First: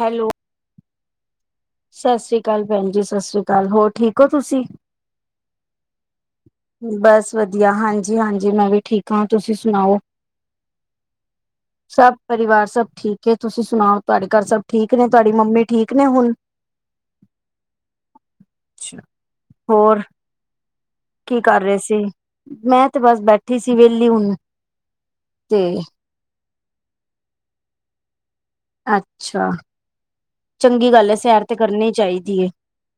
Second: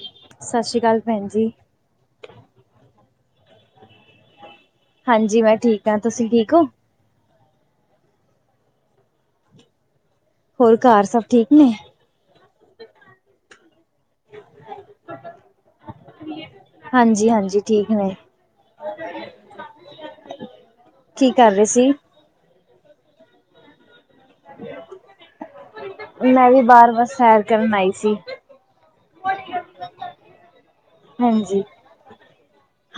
Hello. ਸ਼ਸ਼ੀ ਕਾਲ ਭੈਣ ਜੀ। ਸਸੀ ਕਾਲ ਭੈਣ ਜੀ ਸਸੀ ਕਾਲ ਹੋਰ ਠੀਕ ਓ ਤੁਸੀਂ। ਹਾਂਜੀ ਮੈਂ ਠੀਕ ਹਾਂ ਤੁਸੀਂ ਠੀਕ ਹੋ ਬਸ ਵਧੀਆ ਹਾਂਜੀ -ਹਾਂਜੀ ਮੈਂ ਵੀ ਠੀਕ ਆ ਤੁਸੀਂ ਸੁਣਾਓ। ਹੋਰ ਘਾਰ ਸਭ ਠੀਕ ਨੇ? ਸਭ ਪਰਿਵਾਰ ਸਭ ਠੀਕ ਏ। ਤੁਸੀਂ ਸੁਣਾਓ ਤਾਡੇ ਘਰ ਸਭ ਠੀਕ ਨੇ ਤੁਹਾਡੀ ਮੰਮੀ ਠੀਕ ਨੇ ਹੁਣ? ਹਾਂਜੀ -ਹਾਂਜੀ ਠੀਕ ਨੇ। ਛ ਹੋਰ। [unintelligible] ਕੀ ਕਰ ਰਹੇ ਸੀ ਮੈਂ ਤੇ ਬਸ ਬੈਠੀ ਸੀ ਵੇਹਲੀ ਹੁਣ ਤੇ। ਮੈਂ ਵੀ ਬਾਰ ਬਸ ਸੈਰ ਕਰਨ ਆਈ ਸੀ। ਅੱਛਾ। ਚੰਗੀ ਗੱਲ ਏ ਸੈਰ ਤੇ ਹਾਂਜੀ ਕਰਨੀ ਚਾਹੀਦੀ ਐ।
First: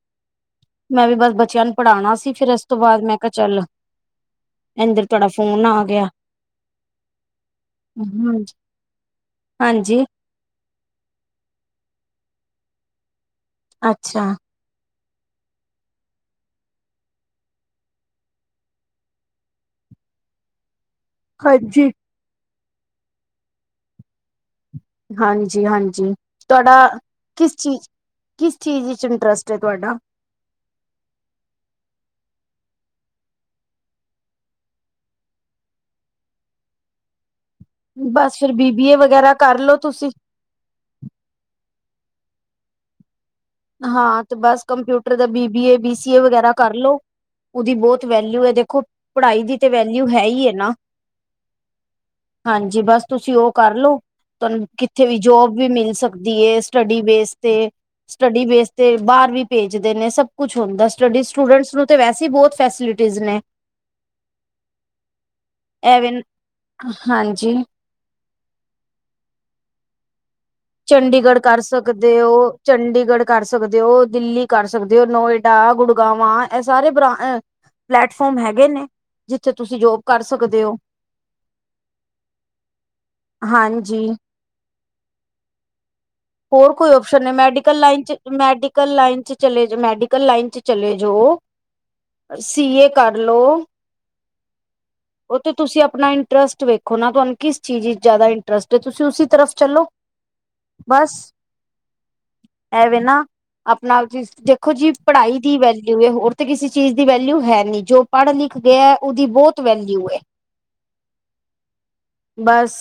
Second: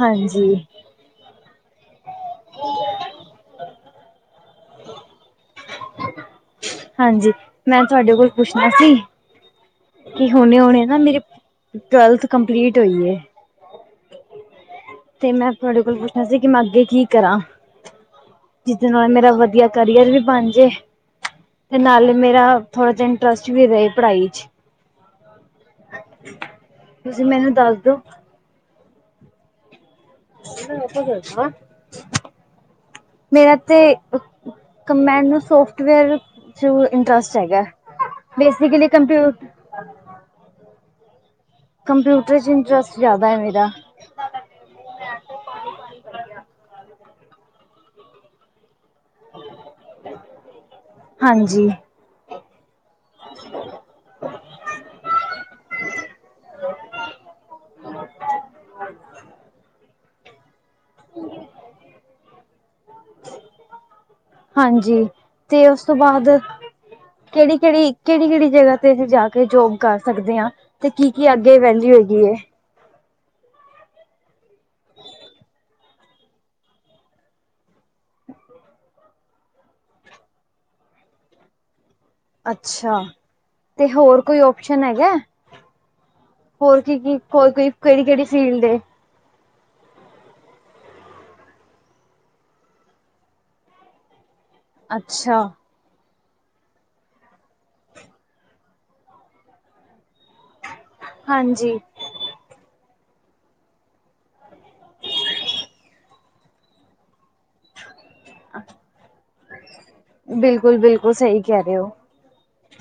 ਹਾਂਜੀ ਮੈਂ ਵੀ ਬਸ ਬੱਚਿਆਂ ਨੂੰ ਪੜ੍ਹਾਣਾ ਸੀ ਫੇਰ ਇਸ ਤੋਂ ਬਾਅਦ ਮੈਂ ਕਿਹਾ ਚੱਲ। ਇੰਨੀ ਦੇਰ ਤੁਹਾਡਾ ਫ਼ੋਨ ਆ ਗਿਆ। ਹਾਂਜੀ ਮੈਂ ਤੁਹਾਡੇ ਕੋਲ ਹਮ ਪੁੱਛਣਾ ਸੀ। ਹਾਂਜੀ ਕਿ ਹੁਣੇ- ਹੁਣੇ ਨਾ ਮੇਰੀ ਟਵੈਲਥ ਕੰਪਲੀਟ ਹੋਈ ਏ। ਅੱਛਾ। ਤੇ ਮੈਂ ਤੁਹਾਡੇ ਕੋਲ ਪੁੱਛਣਾ ਸੀ ਕਿ ਮੈਂ ਅੱਗੇ ਕੀ ਕਰਾਂ। ਜਿਸਦੇ ਨਾਲ ਮੇਰਾ ਵਧੀਆ ਕਰੀਅਰ ਵੀ ਬਣਜੇ। ਤੇ ਹਾਂਜੀ ਨਾਲ਼ੇ ਮੇਰਾ ਥੋੜ੍ਹਾ ਜਿਹਾ ਇੰਟਰਸਟ ਵੀ ਰਹੇ ਪੜ੍ਹਾਈ 'ਚ। ਹਾਂਜੀ- ਹਾਂਜੀ ਤੁਹਾਡਾ ਤੁਸੀਂ ਮੈਨੂੰ ਕਿਸ ਦੱਸ ਚੀਜ਼। ਦੋ ਕਿਸ ਚੀਜ਼ ਵਿੱਚ ਇੰਟਰਸਟ ਐ ਤੁਹਾਡਾ? ਮੇਰਾ ਤੇ। ਏਕ ਮੈਨੂੰ ਸੋਫਟਵੇਅਰ ਚ ਇੰਟਰਸਟ ਹੈਗਾ। ਬਸ ਫੇਰ ਬੀ ਬੀ ਬੇਸਿਕਲੀ ਏ ਕੰਪਿਊ ਵਗੈਰਾ ਕਰਲੋ ਤੁਸੀਂ। ਕੰਪਿਊਟਰ ਚ ਇੰਟਰਸਟ ਜਾਦਾ ਐ ਮੇਰਾ। ਹਾਂ ਤੇ ਬਸ ਕੰਪਿਊਟਰ ਦਾ B B A, B C A ਵਗੈਰਾ ਕਰ ਲੋ। ਉਦੀ ਬੋਤ ਵੈਲਿਊ ਐ ਦੇਖੋ, ਪੜ੍ਹਾਈ ਦੀ ਤਾਂ ਵੈਲਿਊ ਹੈ ਈ ਐ ਨਾ। ਹਾਂਜੀ। ਹਾਂਜੀ ਬਸ ਤੁਸੀਂ ਓ ਕਰਲੋ ਤੁਆਨੂੰ ਕਿੱਥੇ ਵੀ ਜੋਬ ਵੀ ਮਿਲ ਸਕਦੀ ਐ ਸਟੱਡੀ ਬੇਸ ਤੇ ਸਟੱਡੀ ਬੇਸ ਤੇ ਬਾਰ ਵੀ ਭੇਜਦੇ ਨੇ ਸਭ ਕੁਛ ਹੁੰਦਾ ਸਟੱਡੀ ਸਟੂਡੈਂਟਸ ਨੂੰ ਤੇ ਵੈਸੇ ਈ ਬੋਤ ਫੈਸਿਲਿਟੀਜ਼ ਨੇ। ਹਾਂਜੀ, ਤੇ ਓਸ ਤੋਂ ਐਵੇਂ ਬਾਦ, ਹਾਂਜੀ ਕੇੜੀ-ਕੇੜੀ ਕੇੜੀ-ਕੇੜੀ ਜਗਾ ਤੇ ਅਸੀਂ ਜਾ ਕੇ ਜੋਬ ਕਰ ਸਕਦੇ ਆਂ ਤੇ ਕੀ-ਕੀ ਚੰਡੀਗੜ੍ਹ ਅੱਗੇ ਕਰ ਵੈਲੂ ਸਕਦੇ ਹੈਗੀ ਐਂ। ਹੋ ਚੰਡੀਗੜ੍ਹ ਕਰ ਸਕਦੇ ਓ, ਦਿੱਲੀ ਕਰ ਸਕਦੇ ਓ, ਨੋਏਡਾ, ਗੁੜਗਾਵਾਂ ਏਹ ਸਾਰੇ ਬਾਂ ਪਲੈਟਫੋਮ ਹੈਗੇ ਨੇ, ਜਿੱਥੇ ਤੁਸੀਂ ਜੋਬ ਕਰ ਸਕਦੇ ਓ? ਅੱਛਾ, ਤੇ ਹਾਂਜੀ ਹੋਰ ਕੋਈ ਓਪਸ਼ਨ ਹੈਗਾ। ਹੋਰ ਕੋਈ ਕੀ ਕੀ ਓਪਸ਼ਨ ਨੇ ਕੋਈ ਕੋਈ ਮੈਡੀਕਲ ਲਾਈਨ ਕਿਹੜੀ ਚ, ਕਿਹੜੀ ਫੀਲਡ ਏ ਮੈਡੀਕਲ ਲਾਈਨ ਚ ਚਲੇ ਜੋ ਮੈਡੀਕਲ ਲਾਈਨ ਚ ਚਲੇ ਜੋ। ਸੀ ਏ ਕਰਲੋ, ਓ ਅੱਛਾ ਤੇ ਤੁਸੀਂ ਆਪਣਾ ਇੰਟਰਸਟ ਵੇਖ ਖੋ ਤੁਆਨੂੰ ਕਿਸ ਚੀਜ਼ ਵਿਚ ਜਾਦਾ ਇੰਟਰਸਟ ਏ ਤੁਸੀਂ ਓਸੀ ਤਰਫ ਚੱਲੋ। ਬਸ, ਹਾਂਜੀ ਐਵੇ ਨਾ ਆਪਣਾ ਆਪ ਜਿਸ ਦੇਖੋ ਜੀ ਪੜ੍ਹਾਈ ਦੀ ਵੈਲਿਊ ਐ ਹੋਰ ਤੇ ਕਿਸੇ ਚੀਜ਼ ਦੀ ਵੈਲਿਊ ਹੈ ਨੀ ਜੋ ਪੜ੍ਹ ਲਿਖ ਗਿਆ ਓਦੀ ਬੋਤ ਵੈਲਿਊ ਐ। ਬਿਲਕੁਲ ਬਿਲਕੁਲ ਸਹੀ ਕਹਿ ਰਹੇ ਹੋ ਬਸ,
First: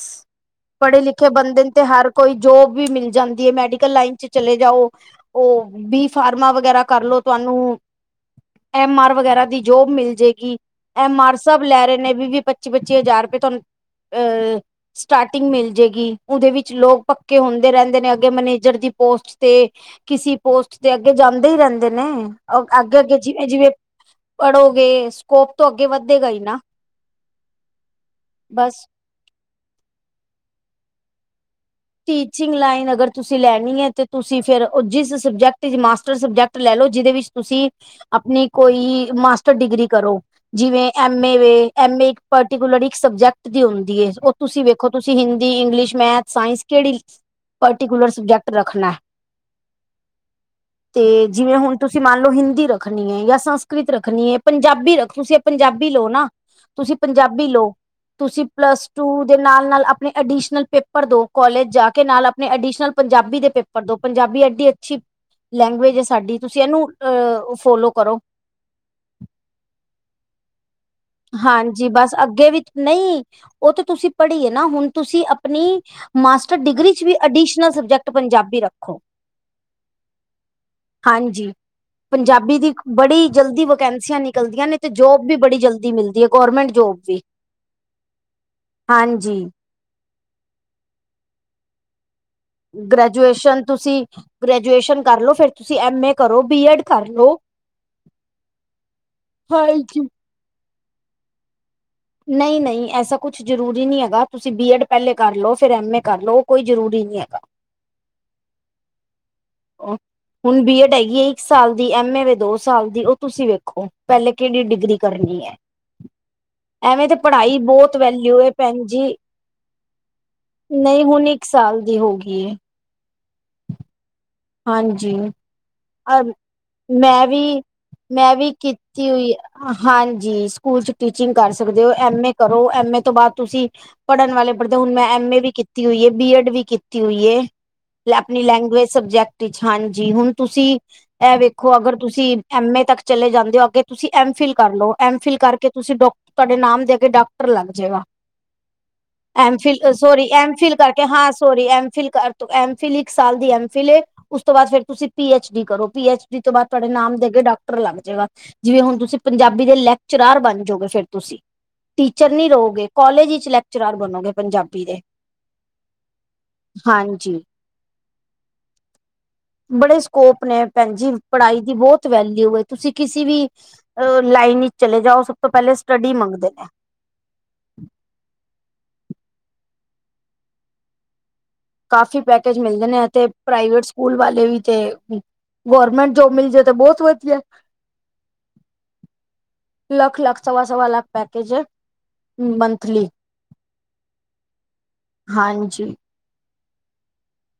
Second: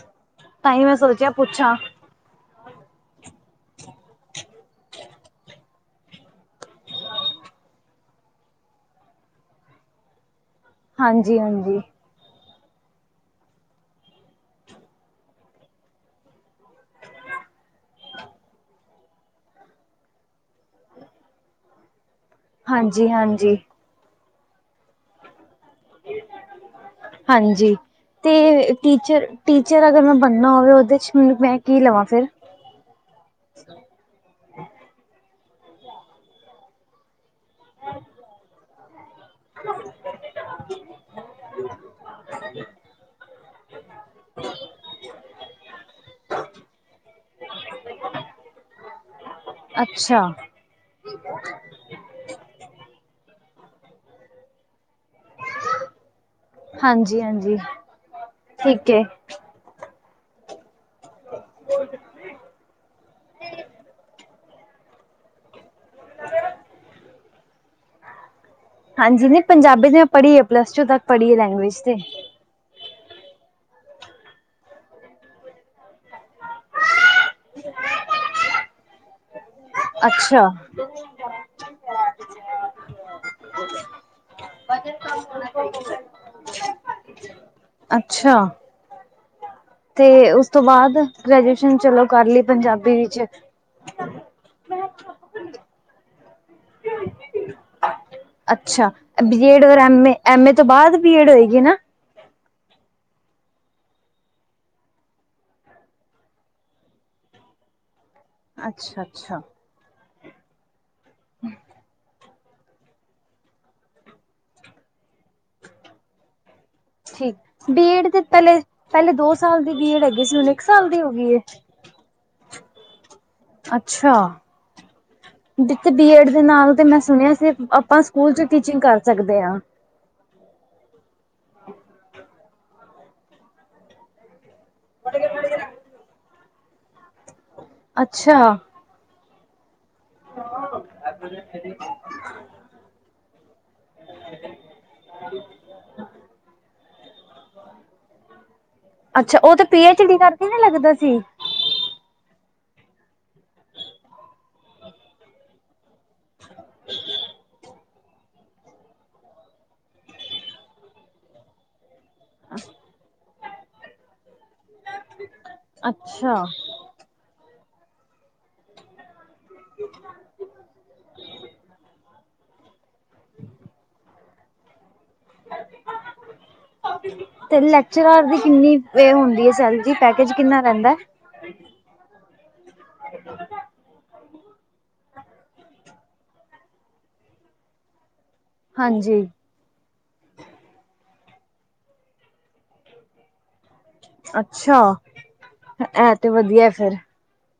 ਤਾਂ ਹੀ ਮੈਂ ਪੜ੍ਹੇ-ਲਿਖੇ ਸੋਚਿਆ ਬੰਦੇ ਨੇ ਪੁੱਛਾਂ ਤੇ ਹਰ ਕੋਈ ਜੋਬ ਵੀ ਮਿਲ ਜਾਂਦੀ ਐ ਮੈਡੀਕਲ ਲਾਈਨ ਚ ਚਲੇ ਜਾਓ। ਓ ਬੀ ਫਾਰਮਾਂ ਵਗੈਰਾ ਕਰਲੋ ਤੁਆਨੂੰ ਐਮ ਆਰ ਵਗੈਰਾ ਦੀ ਜੋਬ ਮਿਲ ਜਾਏਗੀ, ਐਮ ਆਰ ਹਾਂਜੀ ਸਭ ਹਾਂਜੀ ਲੈ ਰਹੇ ਨੇ ਵੀ-ਵੀ, ਪੱਚੀ ਪੱਚੀ-ਪੱਚੀ ਹਜ਼ਾਰ ਰੁਪਏ ਤੁਆਨੂੰ, ਅਹ ਸਟਾਰਟਿੰਗ ਮਿਲ ਜਏਗੀ ਉਦੇ ਵਿੱਚ ਲੋਕ ਕੇ ਹੁੰਦੇ ਰੈਂਦੇ ਨੇ ਅੱਗੇ ਮੈਨੇਜਰ ਦੀ ਪੋਸਟ ਤੇ ਕਿਸੇ ਪੋਸਟ ਤੇ ਅੱਗੇ ਜਾਂਦੇ ਈ ਰੈਂਦੇ ਨੇ ਹਾਂਜੀ ਅੱਗੇ-ਅੱਗੇ ਹਾਂਜੀ ਜਿਵੇਂ-ਜਿਵੇਂ, ਪੜ੍ਹੋਗੇ ਸਕੋਪ ਤੋਂ ਅੱਗੇ ਵ ਹਾਂਜੀ ਤੇ ਬਸ ਟੀਚਰ ਟੀਚਰ ਅਗਰ ਮੈਂ ਬਣਨਾ ਹੋਵੇ ਓਦੇ ਚ ਮੈਨੂੰ ਮੈਂ ਕੀ ਲਵਾਂ ਫੇਰ ਟੀਚਿੰਗ ਲਾਈਨ ਅਗਰ ਤੁਸੀਂ ਲੈਣੀ ਐ ਤੇ ਤੁਸੀਂ ਫੇਰ ਜਿਸ ਸਬਜੈਕਟ ਚ ਮਾਟਰ ਸਬਜੈਕ ਲੈ ਲਓ ਜਿਦੇ ਵਿੱਚ ਤੁਸੀਂ ਆਪਣੀ ਕੋਈ ਮਾਸਟਰ ਡਿਗਰੀ ਕਰੋ ਜਿਵੇਂ ਐਮ ਏ ਵੇ ਐਮ ਏ ਏਕ ਪਰਟੀਕੂਲਰ ਇੱਕ ਸਬਜੈਕਟ ਦੀ ਹੁੰਦੀ ਐ ਓ ਤੁਸੀਂ ਵੇਖੋ ਤੁਸੀਂ ਹਿੰਦੀ, ਇੰਗਲਿਸ਼, ਮੈਥ, ਸਾਇੰਸ ਕੇੜੀ, ਪਟੀਕੁਲਰ ਸਬਜੈਕਟ ਰੱਖਣਾ। ਅੱਛਾ। ਤੇ ਜਿਵੇਂ ਹੁਣ ਤੁਸੀਂ ਮੰਨ ਲਓ ਹਿੰਦੀ ਰੱਖਣੀ ਐ ਜਾਂ ਸੰਸਕ੍ਰਿਤ ਰੱਖਣੀ ਏ ਪੰਜਾਬੀ ਰੱਖ ਤੁਸੀਂ ਪੰਜਾਬੀ ਲਓ ਨਾ, ਤੁਸੀਂ ਹਾਂਜੀ ਪੰਜਾਬੀ ਹਾਂਜੀ ਲਓ ਤੁਸੀਂ ਪਲੱਸ ਠੀਕ ਹੈ ਟੂ ਦੇ ਨਾਲ-ਨਾਲ ਆਪਣੇ ਅਡੀਸ਼ਨਲ ਪੇਪਰ ਦੋ ਕੋਲਜ ਜਾ ਕੇ ਨਾਲ ਆਪਣੇ ਅਡੀਸ਼ਨਲ ਪੰਜਾਬੀ ਦੇ ਪੇਪਰ ਦੋ ਪੰਜਾਬੀ ਐਡੀ ਅੱਛੀ, ਲੈਂਗੁਏਜ ਐ ਸਾਡੀ ਤੁਸੀਂ ਏਨੂੰ, ਅਹ ਫੋਲੋ ਕਰੋ। ਹਾਂਜੀ ਨੀਪੰਜਾਬੀ ਦੀ ਮੈਂ ਪੜ੍ਹੀ ਐ ਪਲੱਸ ਟੂ ਤੱਕ ਪੜ੍ਹੀ ਹੈ ਲੈਂਗੁਏਜ ਹਾਂਜੀ ਤੇ ਬਸ ਅੱਗੇ ਵੀ ਨਈ ਓ ਤਾਂ ਤੁਸੀਂ ਪੜ੍ਹੀਏ ਨਾ ਹੁਣ ਤੁਸੀਂ ਅਪਣੀ ਮਾਸਟਰ ਡਿਗਰੀ ਚ ਵੀ ਅਡੀਸ਼ਨਲ ਸਬਜੈਕਟ ਪੰਜਾਬੀ ਰੱਖੋ। ਅੱਛਾ। ਹਾਂਜੀ ਪੰਜਾਬੀ ਦੀ, ਬੜੀ ਜਲਦੀ ਵੈਕੈਂਸੀਆਂ ਨਿਕਲਦੀਆਂ ਨੇ ਤੇ ਜੋਬ ਵੀ ਬੜੀ ਜਲਦੀ ਮਿਲਦੀ ਹੈ ਗੌਰਮੈਂਟ ਜੋਬ ਜੇ, ਅੱਛਾ ਹਾਂਜੀ। ਤੇ ਉਸ ਤੋਂ ਬਾਅਦ, ਗਰੇਜੂਏਸ਼ਨ ਚਲੋ ਕਰਲੀ ਗ੍ਰੈਜੂਏਸ਼ਨ ਤੁਸੀਂ, ਗ੍ਰੈਜੂਏਸ਼ਨ ਕਰ ਲੋ ਫਿਰ ਤੁਸੀਂ ਐਮ ਏ ਕਰੋ ਬੀ ਐਡ ਕਰ ਲੋ, ਅੱਛਾ ਬੀਏਡ ਔਰ ਐਮ ਹਾਂਜੀ। ਏ ਐਮ ਏ ਤੋਂ ਬਾਅਦ, ਬੀਏਡ ਹੋਏਗੀ ਨਾ ਨਹੀਂ- ਨਹੀਂ ਐਸਾ ਕੁਛ ਜ਼ਰੂਰੀ ਨਹੀਂ ਹੈਗਾ, ਤੁਸੀਂ ਬੀ ਐਡ ਪਹਿਲੇ ਕਰ ਲਓ, ਫਿਰ ਐਮ ਏ ਕਰ ਲਓ ਉਹ ਕੋਈ ਜ਼ਰੂਰੀ ਨਹੀਂ ਹੈਗਾ ਅੱਛਾ-ਅੱਛਾ। ਹੁਣ ਬੀ ਐਡ ਹੈਗੀ ਏ ਇੱਕ ਸਾਲ ਦੀ, ਐਮ ਏ ਵੇ ਦੋਸ ਸਾਲ ਦੀ ਉਹ ਤੁਸੀਂ ਵੇਖੋ, ਪਹਿਲੇ ਕਿਹੜੀ ਡਿਗਰੀ ਕਰਨੀ ਹੈ। [inaudible] ਐਵੇਂ ਤੇ ਠੀਕ ਪੜ੍ਹਾਈ, ਬਹੁਤ ਬੀਏਡ ਤੇ ਵੈਲਿਊ ਏ ਪਹਿਲੇ ਭੈਣ ਜੀ। ਪਹਿਲੇ ਦੋ ਸਾਲ ਦੀ ਬੀਏਡ ਹੈਗੀ ਸੀ ਹੁਣ ਇੱਕ ਸਾਲ ਦੀ ਨਹੀਂ ਹੋ ਹੁਣ ਗਈ ਹੈ ਇੱਕ ਸਾਲ ਦੀ ਹੋਗੀ ਏ ਅੱਛਾ। ਹਾਂਜੀ। ਤੇ ਬੀਏਡ [unintelligible] ਦੇ ਨਾਲ ਤੇ ਮੈਂ ਸੁਣਿਆ ਸੀ ਵੀ, ਆਪਾਂ ਸਕੂਲ ਮੈਂ ਚ ਵੀ ਟੀਚਿੰਗ ਕਰ ਕੀਤੀ ਹੋਈ ਏ ਸਕਦੇ ਹਾਂ। ਹਾਂਜੀ ਸਕੂਲ ਚ ਟੀਚਿੰਗ ਕਰ ਸਕਦੇ ਹੋ, ਐਮ ਏ ਕਰੋ ਐਮ ਏ ਤੋਂ ਬਾਅਦ ਤੁਸੀਂ, ਪੜ੍ਹਨ ਵਾਲੇ ਹੁਣ ਦੋ ਮੈਂ ਐਮ ਏ ਵੀ ਕੀਤੀ ਹੋਈ ਏ, ਬੀ ਐਡ ਵੀ ਕੀਤੀ ਹੋਈ ਏ। ਅੱਛਾ। ਆਪਣੀ ਲੈਂਗੁਏਜ ਸਬਜੈਕਟ ਤੇ ਛਾਂਜੀ ਹੁਣ ਤੁਸੀਂ ਇਹ ਵੇਖੋ ਅਗਰ ਤੁਸੀਂ, ਐਮ ਏ ਤੱਕ ਚਲੇ ਜਾਂਦੇ ਹੋ ਅੱਗੇ ਤੁਸੀਂ ਐਮ ਫਿਲ ਕਰ ਲਓ, ਐਮ ਫਿਲ ਕਰਕੇ ਤੁਸੀਂ ਡੋਕ ਤੁਹਾਡੇ ਨਾਮ ਦੇ ਅਗੇ ਡਾਕਟਰ ਲੱਗ ਜਾਏਗਾ। ਅੱਛਾ ਉਹ ਆਮ ਤੇ ਫਿਲ ਪੀ ਏ ਐਚ ਡੀ ਸੋਰੀ, ਕਰਕੇ ਐਮ ਨਾ ਫਿਲ ਲੱਗਦਾ ਕਰਕੇ ਸੀ। ਹਾਂ। ਸੋਰੀ ਐਮ ਫਿਲ ਕਰਤੁ, ਐਮ ਫਿਲ ਇੱਕ ਸਾਲ ਦੀ ਐਮ ਫਿਲ ਏ, ਉਸ ਤੋਂ ਬਾਅਦ ਫਿਰ ਤੁਸੀਂ ਪੀ ਐਚ ਡੀ ਕਰੋ। ਪੀ ਐਚ ਡੀ ਤੋਂ ਬਾਅਦ ਤੁਹਾਡੇ ਨਾਮ ਦੇ ਅੱਗੇ ਡਾਕਟਰ ਲੱਗ ਜਾਏਗਾ। ਜਿਵੇ ਹੁਣ ਤੁਸੀਂ ਪੰਜਾਬੀ ਦੇ ਲੈਕਚਰਾਰ ਬਣ ਜੋਗੇ ਫਿਰ। ਤੁਸੀਂ, ਟੀਚਰ ਨੀ ਰਹੋਗੇ ਕਾਲਜ ਵਿੱਚ ਲੈਕ ਚਰਾਰ ਬਣੋਗੇ ਪੰਜਾਬੀ ਦੇ, ਅੱਛਾ। ਹਾਂਜੀ। ਬੜੇ ਸਕੋਪ ਨੇ ਭੈਣ ਜੀ, ਪੜਾਈ ਦੀ ਬਹੁਤ ਵੈਲਿਊ ਏ ਤੁਸੀਂ ਕਿਸੀ ਵੀ, ਅ ਲਾਈਨ ਇਚ ਚਲੇ ਜਾਓ ਸਭ ਤੋਂ ਪਹਿਲੇ ਸਟੱਡੀ ਮੰਗਦੇ ਨੇ। ਤੇ ਲੈਕਚਰਾਰ ਦੀ ਕਿੰਨੀ, ਪੇ ਹੁੰਦੀ ਹੈ ਸੈਲਰੀ ਪੈਕੇਜ ਕਿੰਨਾ ਰਹਿੰਦਾ ਕਾਫੀ ਪੈਕੇਜ ਮਿਲਦੇ ਨੇ ਐ ਤੇ, ਪ੍ਰਾਈਵੇਟ ਸਕੂਲ ਵਾਲੇ ਵੀ ਤੇ ਗੋਰਮਿੰਟ ਜੋਬ ਮਿਲ ਜਾਏ ਤੇ ਬਹੁਤ ਵਧੀਆ। ਹਾਂਜੀ। ਲੱਖ-ਲੱਖ, ਸਵਾ-ਸਵਾ ਲੱਖ ਪੈਕੇਜ ਹੈ। ਮੰਥਲੀ ਅੱਛਾ। ਹਾਂਜੀ ਇਹ ਤੇ ਵਧੀਆ ਫ਼ਿਰ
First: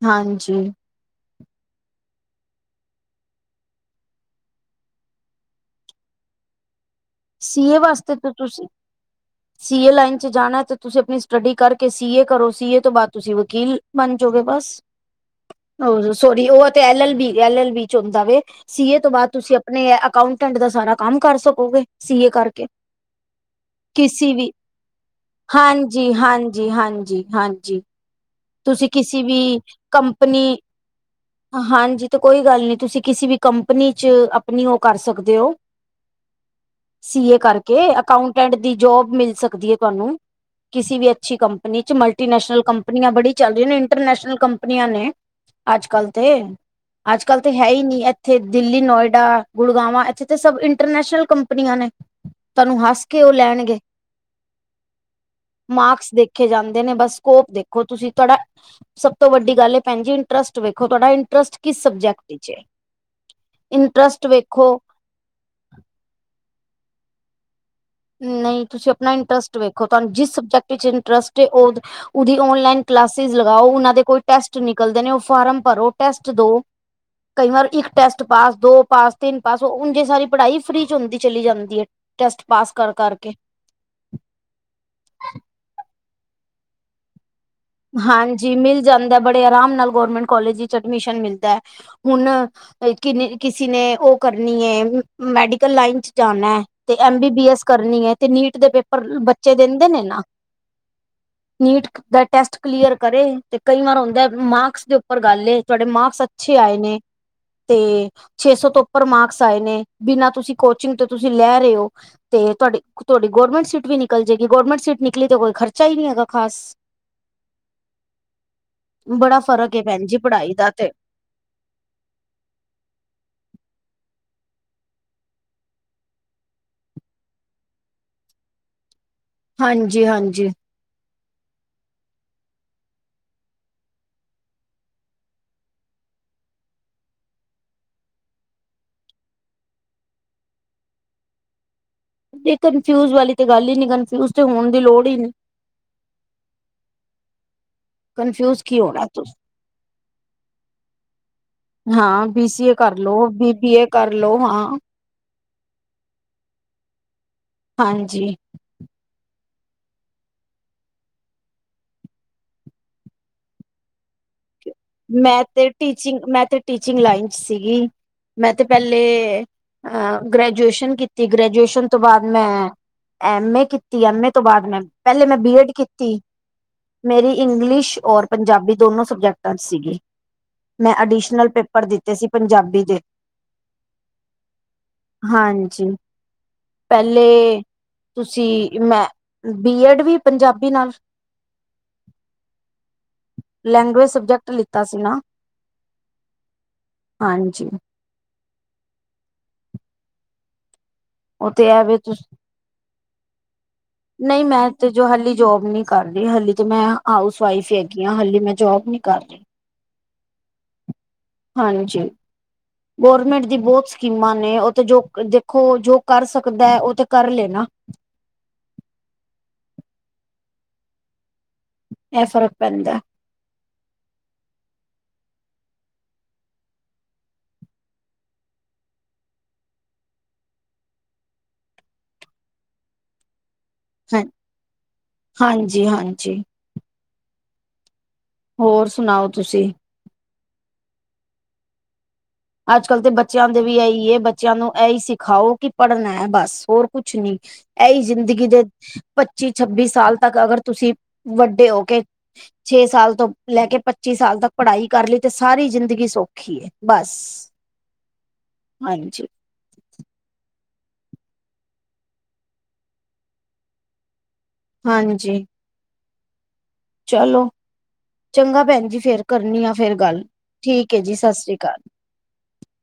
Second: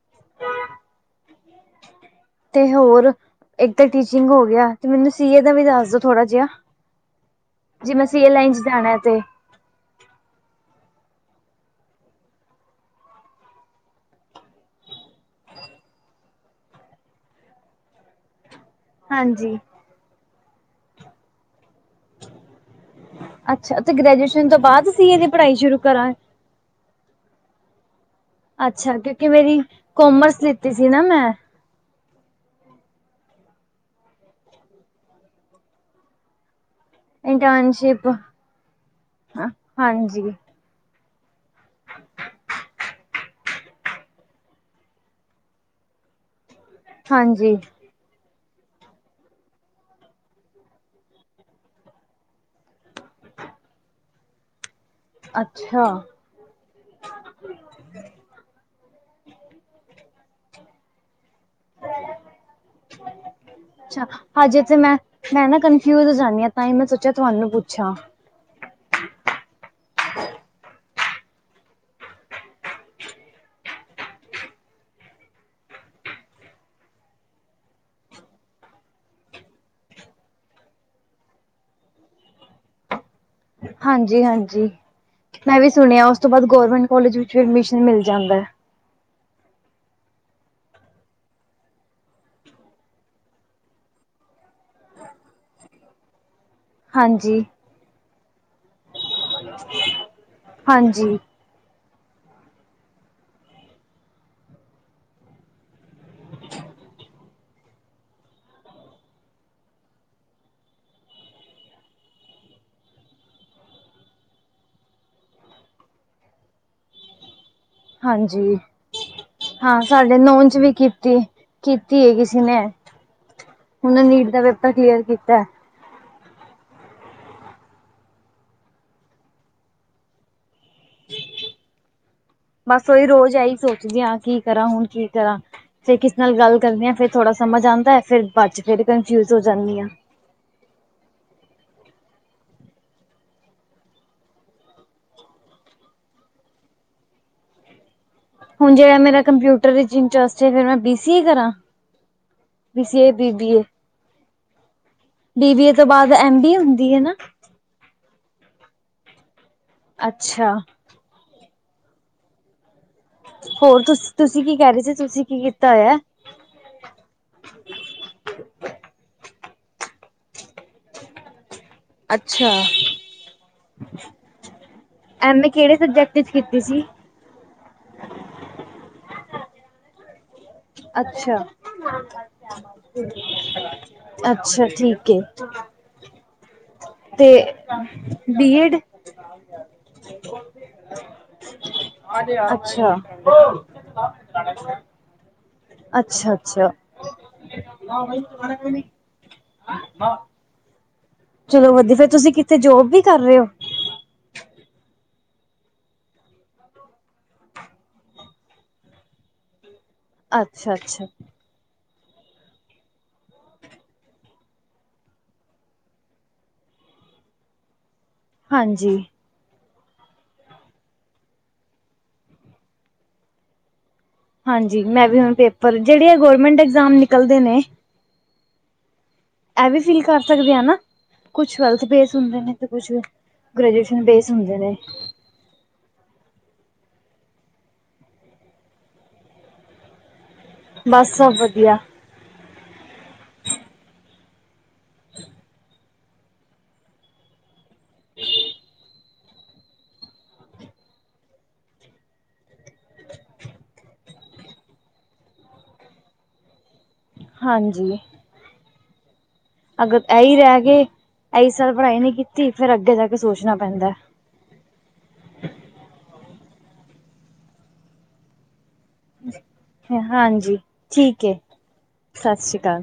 ਹਾਂਜੀ। ਤੇ ਹੋਰ, ਇੱਕ ਤਾਂ ਟੀਚਿੰਗ ਹੋ ਗਿਆ, ਤੇ ਮੈਨੂੰ ਸੀਏ ਦਾ ਵੀ ਦੱਸ ਦੋ ਥੋੜਾ ਜਿਹਾ ਸੀਏ ਜਿਵੇ ਵਾਸਤੇ ਸੀਏ ਤਾਂ ਲਾਈਨ ਚ ਤੁਸੀਂ ਜਾਣਾ ਤੇ ਸੀਏ ਲਾਈਨ ਚ ਜਾਣਾ ਤੇ ਤੁਸੀਂ ਆਪਣੀ ਸਟੱਡੀ ਕਰਕੇ ਸੀ ਏ ਕਰੋ, ਸੀ ਏ ਤੋਂ ਬਾਅਦ ਤੁਸੀਂ ਵਕੀਲ ਬਣ ਜੋ ਗੇ ਬੱਸ। [unintelligible] ਹਾਂਜੀ, ਸੋਰੀ ਉਹ ਤੇ L -L B, L L B ਚ ਹੁੰਦਾ ਵੇ। ਸੀ ਏ ਤੋਂ ਬਾਅਦ ਤੁਸੀਂ ਹਾਂਜੀ। ਆਪਣੇ ਅਕਾਊਂਟੈਂਟ ਦਾ ਸਾਰਾ ਕੰਮ ਕਰ ਸਕੋਗੇ, ਸੀ ਏ ਕਰਕੇ [inaudible] ਅੱਛਾ,। ਤੇ ਕਿਸੀ ਗ੍ਰੈਜੂਏਸ਼ਨ ਵੀ ਤੋਂ ਬਾਅਦ ਸੀਏ ਦੀ ਪੜ੍ਹਾਈ ਸ਼ੁਰੂ ਕਰਾ। ਹਾਂਜੀ ਹਾਂਜੀ ਹਾਂਜੀ ਹਾਂਜੀ ਤੁਸੀਂ ਅੱਛਾ, ਕਿਸੀ ਕਿਉਂਕਿ ਵੀ ਮੇਰੀ ਕੋਮਰਸ ਕੰਪਨੀ ਲਿੱਤੀ ਸੀ ਨਾ ਮੈਂ। ਹਾਂਜੀ ਤੇ ਕੋਈ ਗੱਲ ਨੀ ਤੁਸੀਂ ਕਿਸੀ ਵੀ ਕੰਪਨੀ 'ਚ ਆਪਣੀ ਓ ਕਰ ਸਕਦੇ ਓ। ਸੀਏ ਕਰਕੇ, ਇੰਟਰਨਸ਼ਿਪ ਅਕਾਉਟੈਂਟ ਦੀ ਜੋਬ ਮਿਲ ਸਕਦੀ ਏ ਤੁਆਨੂੰ। ਹਾਂਜੀ ਕਿਸੀ ਵੀ ਅੱਛੀ ਕੰਪਨੀ 'ਚ। ਮਲਟੀਨੈਸ਼ਨਲ ਕੰਪਨੀਆਂ ਬੜੀ ਚੱਲ ਰੀਆ ਨੇ, ਇੰਟਰਨੈਸ਼ਨਲ ਕੰਪਨੀਆਂ ਨੇ ਅੱਜ-ਕੱਲ ਤੇ, ਅੱਜ- ਕੱਲ ਤੇ ਹਾਂਜੀ ਹੈ ਈ ਨੀ ਏਥ - ਏਥੇ ਦਿੱਲੀ, ਨੋਇਡਾ, ਗੁੜਗਾਵਾਂ ਏਥੇ ਤੇ ਸਬ ਇੰਟਰਨੈਸ਼ਨਲ ਕੰਪਨੀਆਂ ਨੇ। ਤੁੁਆਨੂੰ ਹੱਸ ਕੇ ਓ ਲੈਣਗੇ। ਅੱਛਾ ਮਾਰਕਸ ਦੇਖ ਰੱਖੇ ਜਾਂਦੇ ਨੇ, ਬਸ ਸਕੋਪ ਦੇਖੋ ਤੁਸੀਂ। ਤੁਆਡਾ ਸਭ ਤੋਂ ਵੱਡੀ ਗੱਲ ਏ ਭੈਣ ਜੀ ਇੰਟਰਸਟ ਵੇਖੋ, ਤੁਆਡਾ ਇੰਟਰਸਟ ਕਿਸ ਸਬਜੈਕਟ 'ਚ ਏ, ਅੱਛਾ ਇੰਟਰਸਟ ਹਜੇ ਵੇਖੋ। ਤੇ ਮੈਂ ਮੈਂ ਨਾ ਕਨਫਿਊਜ ਹੋ ਜਾਂਣੀ ਆਂ, ਤਾਂਈੰ ਮੈਂ ਸੋਚਿਆ ਤੁਆਨੂੰ ਪੁੱਛਾਂ। ਨਈ ਤੁਸੀਂ ਆਪਣਾ ਇੰਟਰਸਟ ਵੇਖੋ, ਤੁਆਨੂੰ ਜਿਸ ਸਬਜੈਕਟ ਵਿੱਚ ਇੰਟਰਸਟ ਏ, ਓ- ਉਦੀ ਓਨਲਾਈਨ ਕਲਾਸਿਜ ਲਗਾਓ, ਓਨਾ ਦੇ ਕੋਈ ਟੈਸਟ ਨਿਕਲਦੇ ਨੇ, ਓ ਫਾਰਮ ਭਰੋ ਟੈਸਟ ਦੋ। ਕਈ ਵਾਰ ਇੱਕ ਟੈਸਟ ਪਾਸ, ਦੋ ਪਾਸ, ਤਿੰਨ ਪਾਸ ਉੰਝੇ ਸਾਰੀ ਪੜ੍ਹਾਈ ਫ੍ਰੀ 'ਚ ਹੁੰਦੀ ਚਲੀ ਜਾਂਦੀ ਏ। ਟੈਸਟ ਪਾਸ ਕਰ ਕਰ ਕੇ। ਹਾਂਜੀ ਹਾਂਜੀ ਮੈਂ ਵੀ ਸੁਣਿਆ ਓਸ ਤੋਂ ਬਾਦ ਗੌਰਮੈਂਟ ਕਾਲਜ ਵਿੱਚ ਵੀ ਐਡਮੀਸ ਹਾਂਜੀ ਮਿਲ ਜਾਂਦਾ ਬੜੇ ਆਰਾਮ ਨਾਲ ਗੌਰਮੈਂਟ ਕਾਲਜ ਵਿੱਚ ਐਡਮਿਸ਼ਨ ਮਿਲਦਾ। ਹੁਣ ਵਈ ਕਿਨੇ ਕਿਸੀ ਨੇ ਓ ਕਰਨੀ ਏ, ਮੈਡੀਕਲ ਲਾਈਨ ਚ ਜਾਣਾ। ਤੇ ਐਮ ਹਾਂਜੀ ਬੀਬੀ ਐਸ ਕਰਨੀ ਏ ਤੇ ਨੀਟ ਦੇ ਪੇਪਰ ਬੱਚੇ ਦਿੰਦੇ ਨੇ ਨਾ। ਹਾਂਜੀ ਨੀਟ ਦਾ ਟੈਸਟ ਕਲੀਅਰ ਕਰੇ ਤੇ ਕਈ ਵਾਰ ਹੁੰਦਾ ਮਾਰਕਸ ਦੇ ਉੱਪਰ ਗੱਲ ਏ, ਤੁਆਡੇ ਮਾਰਕਸ ਅੱਛੇ ਆਏ ਨੇ। ਤੇ ਛੇ ਸੌ ਤੋਂ ਉੱਪਰ ਮਾਰਕਸ ਆਏ ਨੇ, ਬਿਨਾਂ ਤੁਸੀਂ ਕੋਚਿੰਗ ਤੋਂ ਤੁਸੀਂ ਲੈ ਰੇ ਓ। ਤੇ ਤੁਆਡੀ, ਤੁਆਡੀ ਗੋਰਮੈਂਟ ਸੀਟ ਵੀ ਨਿਕਲ ਜੇਗੀ, ਗੌਰਰਮੈਂਟ ਸੀਟ ਨਿਕਲੀ ਤੇ ਕੋਈ ਖਰਚਾ ਈ ਨੀ ਹੈਗਾ ਖਾਸ। ਹਾਂਜੀ, ਬੜਾ ਫ਼ਰਕ ਹਾਂ ਏ ਭੈਣ ਸਾਡੇ ਜੀ ਨੋਨ ਪੜ੍ਹਾਈ 'ਚ ਦਾ ਵੀ ਤੇ ਕੀਤੀ। ਕੀਤੀ ਏ ਕਿਸੇ ਨੇ, ਓਨੇ ਨੀਟ ਦਾ ਪੇਪਰ ਕਲੀਅਰ ਕੀਤਾ। ਹਾਂਜੀ ਹਾਂਜੀ। ਬਸ ਓਹੜਈ ਰੋਜ਼ ਐਈ ਸੋਚਦੀ ਆਂ, ਕੀ ਕਰਾਂ ਹੁਣ ਕੀ ਕਰਾਂ? ਫੇਰ ਕਿਸੇ ਨਾਲ ਗੱਲ ਕਰਨੀ ਆ, ਫੇਰ ਥੋੜਾ ਸਮਝ ਆਂਦਾ, ਫੇਰ ਬਾਦ 'ਚ ਫੇਰ ਕਨਫਿਊਜ ਹੋ ਜਾਂਨੀ ਆ। ਤੇ ਕਨਫਿਊਜ ਵਾਲੀ ਤੇ ਗੱਲ ਈ ਨੀ, ਕਨਫਿਊਜ ਤੇ ਹੋਣ ਦੀ ਲੋੜ ਈ ਨੀ। [unintelligible] ਕਨਫਿਊਜ ਹੁਣ ਕੀ ਜੇੜਾ ਹੋਣਾ ਮੇਰਾ ਤੁਸੀਂ ਕੰਪਿਊਟਰ ਵਿਚ ਇੰਟਰਸਟ ਹੈਗਾ, ਮੈਂ ਬੀ ਸੀ ਏ ਕਰਾਂ। ਹਾਂ ਬੀ ਸੀ ਏ ਕਰ ਲੋ, ਬੀਬੀਏ ਕਰ ਲੋ ਹਾਂ। ਬੀਬੀ ਏ ਤੋਂ ਬਾਦ ਐਮ ਬੀਏ ਹੁੰਦੀ ਏ ਨਾ। ਹਾਂਜੀ। ਅੱਛਾ। ਹੋਰ ਤੁਸ ਤੁਸੀਂ ਕੀ ਕਰ ਰੇ ਸੀ? ਤੁਸੀਂ ਕੀ ਮੈਂ ਤੇ ਕੀਤਾ ਹੋਇਆ ਟੀਚਿੰਗ ਮੈਂ ਤੇ ਟੀਚਿੰਗ ਲਾਈਨ 'ਚ ਸੀਗੀ, ਮੈਂ ਤੇ ਪੈਲੇ ਆ ਗ੍ਰੈਜੂਏਸਨ ਕੀਤੀ, ਗ੍ਰੈਜੂਏਸ਼ਨ ਤੋਂ ਬਾਦ ਅੱਛਾ ਮੈਂ ਐਮ ਏ ਕੀਤੀ, ਐਮ ਏ ਤੋਂ ਬਾਦ ਮੈਂ ਪੈਲੇ ਮੈਂ ਐਮ ਏ ਬੀ ਐਡ ਕਿਹੜੇ ਕੀਤੀ। ਸਬਜੈਕਟ 'ਚ ਕੀਤੀ ਸੀ? ਮੇਰੀ ਇੰਗਲਿਸ਼ ਔਰ ਪੰਜਾਬੀ ਦੋਨੋ ਸਬਜੈਕਟਾਂ 'ਚ ਸੀਗੀ। ਮੈਂ ਅੱਛਾ ਅਡੀਸ਼ਨਲ ਪੇਪਰ ਦਿੱਤੇ ਸੀ ਪੰਜਾਬੀ ਦੇ। ਅੱਛਾ ਠੀਕ ਏ। ਹਾਂਜੀ ਤੇ ਪਹਿਲੇ ਬੀਐਡ। ਤੁਸੀਂ ਮੈਂ ਬੀ ਐਡ ਵੀ ਪੰਜਾਬੀ ਨਾਲ ਅੱਛਾ ਕਟ ਲਿੱਤਾ ਸੀ ਨਾ। ਅੱਛਾ-ਅੱਛਾ। ਹਾਂਜੀ ਉਹ ਤੇ ਚਲੋ ਵਧੀਆ ਐਵੇ ਫੇਰ ਤੁਸੀਂ ਕਿੱਥੇ ਜੋਬ ਵੀ ਕਰ ਰਹੇ ਹੋ? ਨਹੀਂ ਮੈਂ ਤੇ ਜੋ ਹਲੇ ਜੋਬ ਨੀ ਕਰਦੀ, ਹਾਲੇ ਤਾਂ ਮੈਂ ਹਾਊਸ ਵਾਈਫ ਹੈਗੀ ਹਾਂ, ਹਾਲੇ ਤਾਂ ਮੈਂ ਜੋਬ ਨੀ ਕਰਦੀ। ਅੱਛਾ-ਅੱਛਾ। ਹਾਂਜੀ। ਗਰਮੈਂਟ ਦੀ ਬਹੁਤ ਸਕੀਮਾਂ ਨੇ ਉਹ ਤੇ ਜੋ ਦੇਖੋ ਜੋ ਕਰ ਸਕਦਾ ਉਹ ਤੇ ਕਰ ਲੇ ਣਾ। ਹਾਂਜੀ। ਐ ਫਰਕ ਪੈਂਦਾ ਐ। ਹਾਂਜੀ, ਮੈਂ ਵੀ ਹੁਣ ਪੇਪਰ- ਜਿਹੜੇ ਆ ਗੌਰਮੈਂਟ ਐਗਜ਼ਾਮ ਨਿਕਲਦੇ ਨੇ ਐਵੀ ਫੀਲ ਕਰ ਸਕਦੇ ਆ ਨਾ, ਕੁਛ ਗਲਤ ਬੇਸ ਹੁੰਦੇ ਨੇ ਤੇ ਕੁਛ ਗ੍ਰੇਜੂ਼ਏਸ਼ ਹਾਂ ਬੇਸ ਹੁੰਦੇ ਨੇ। ਹਾਂਜੀ- ਹਾਂਜੀ। ਹੋਰ ਸੁਣਾਓ ਤੁਸੀਂ? ਬੱਸ ਸਬ ਵਧੀਆ। ਅੱਜ-ਕੱਲ੍ਹ ਤੇ ਬੱਚਿਆਂ ਦੇ ਵੀ ਇਹੀ ਏ, ਬੱਚਿਆਂ ਨੂੰ ਇਹੀ ਸਿਖਾਓ ਕਿ ਪੜ੍ਹਨਾ ਐ ਬਸ, ਹੋਰ ਕੁਛ ਨੀ। ਐਈ ਜ਼ਿੰਦਗੀ ਦੇ ਪੱਚੀ- ਛੱਬੀ ਸਾਲ ਤੱਕ ਅਗਰ ਤੁਸੀਂ ਵੱਡੇ ਹੋ ਕੇ ਛੇ ਸਾਲ ਤੋਂ ਲੈ ਕੇ ਪੱਚੀ ਸਾਲ ਤੱਕ ਪੜ੍ਹਾਈ ਕਰ ਲਈ ਤੇ ਸਾਰੀ ਜ਼ਿੰਦਗੀ ਸੌਖੀ ਏ, ਬਸ। ਹਾਂਜੀ। ਹਾਂਜੀ। ਅਗਰ ਐਈ ਰਹਿ ਗੇ, ਇਹੀ ਸਾਲ ਪੜ੍ਹਾਈ ਨਹੀਂ ਕੀਤੀ ਫੇਰ ਅੱਗੇ ਜਾ ਕੇ ਸੋਚਣਾ ਪੈਂਦਾ। ਹਾਂਜੀ। ਚਾਲੋ, ਚੰਗਾ ਭੈਣ ਜੀ ਫੇਰ ਕਰਨੀ ਆਂ ਫੇਰ ਗੱਲ, ਠੀਕ ਏ ਜੀ, ਸਸਰੀ ਕਾਲ। ਸਤਿ ਸ੍ਰੀ ਅਕਾਲ।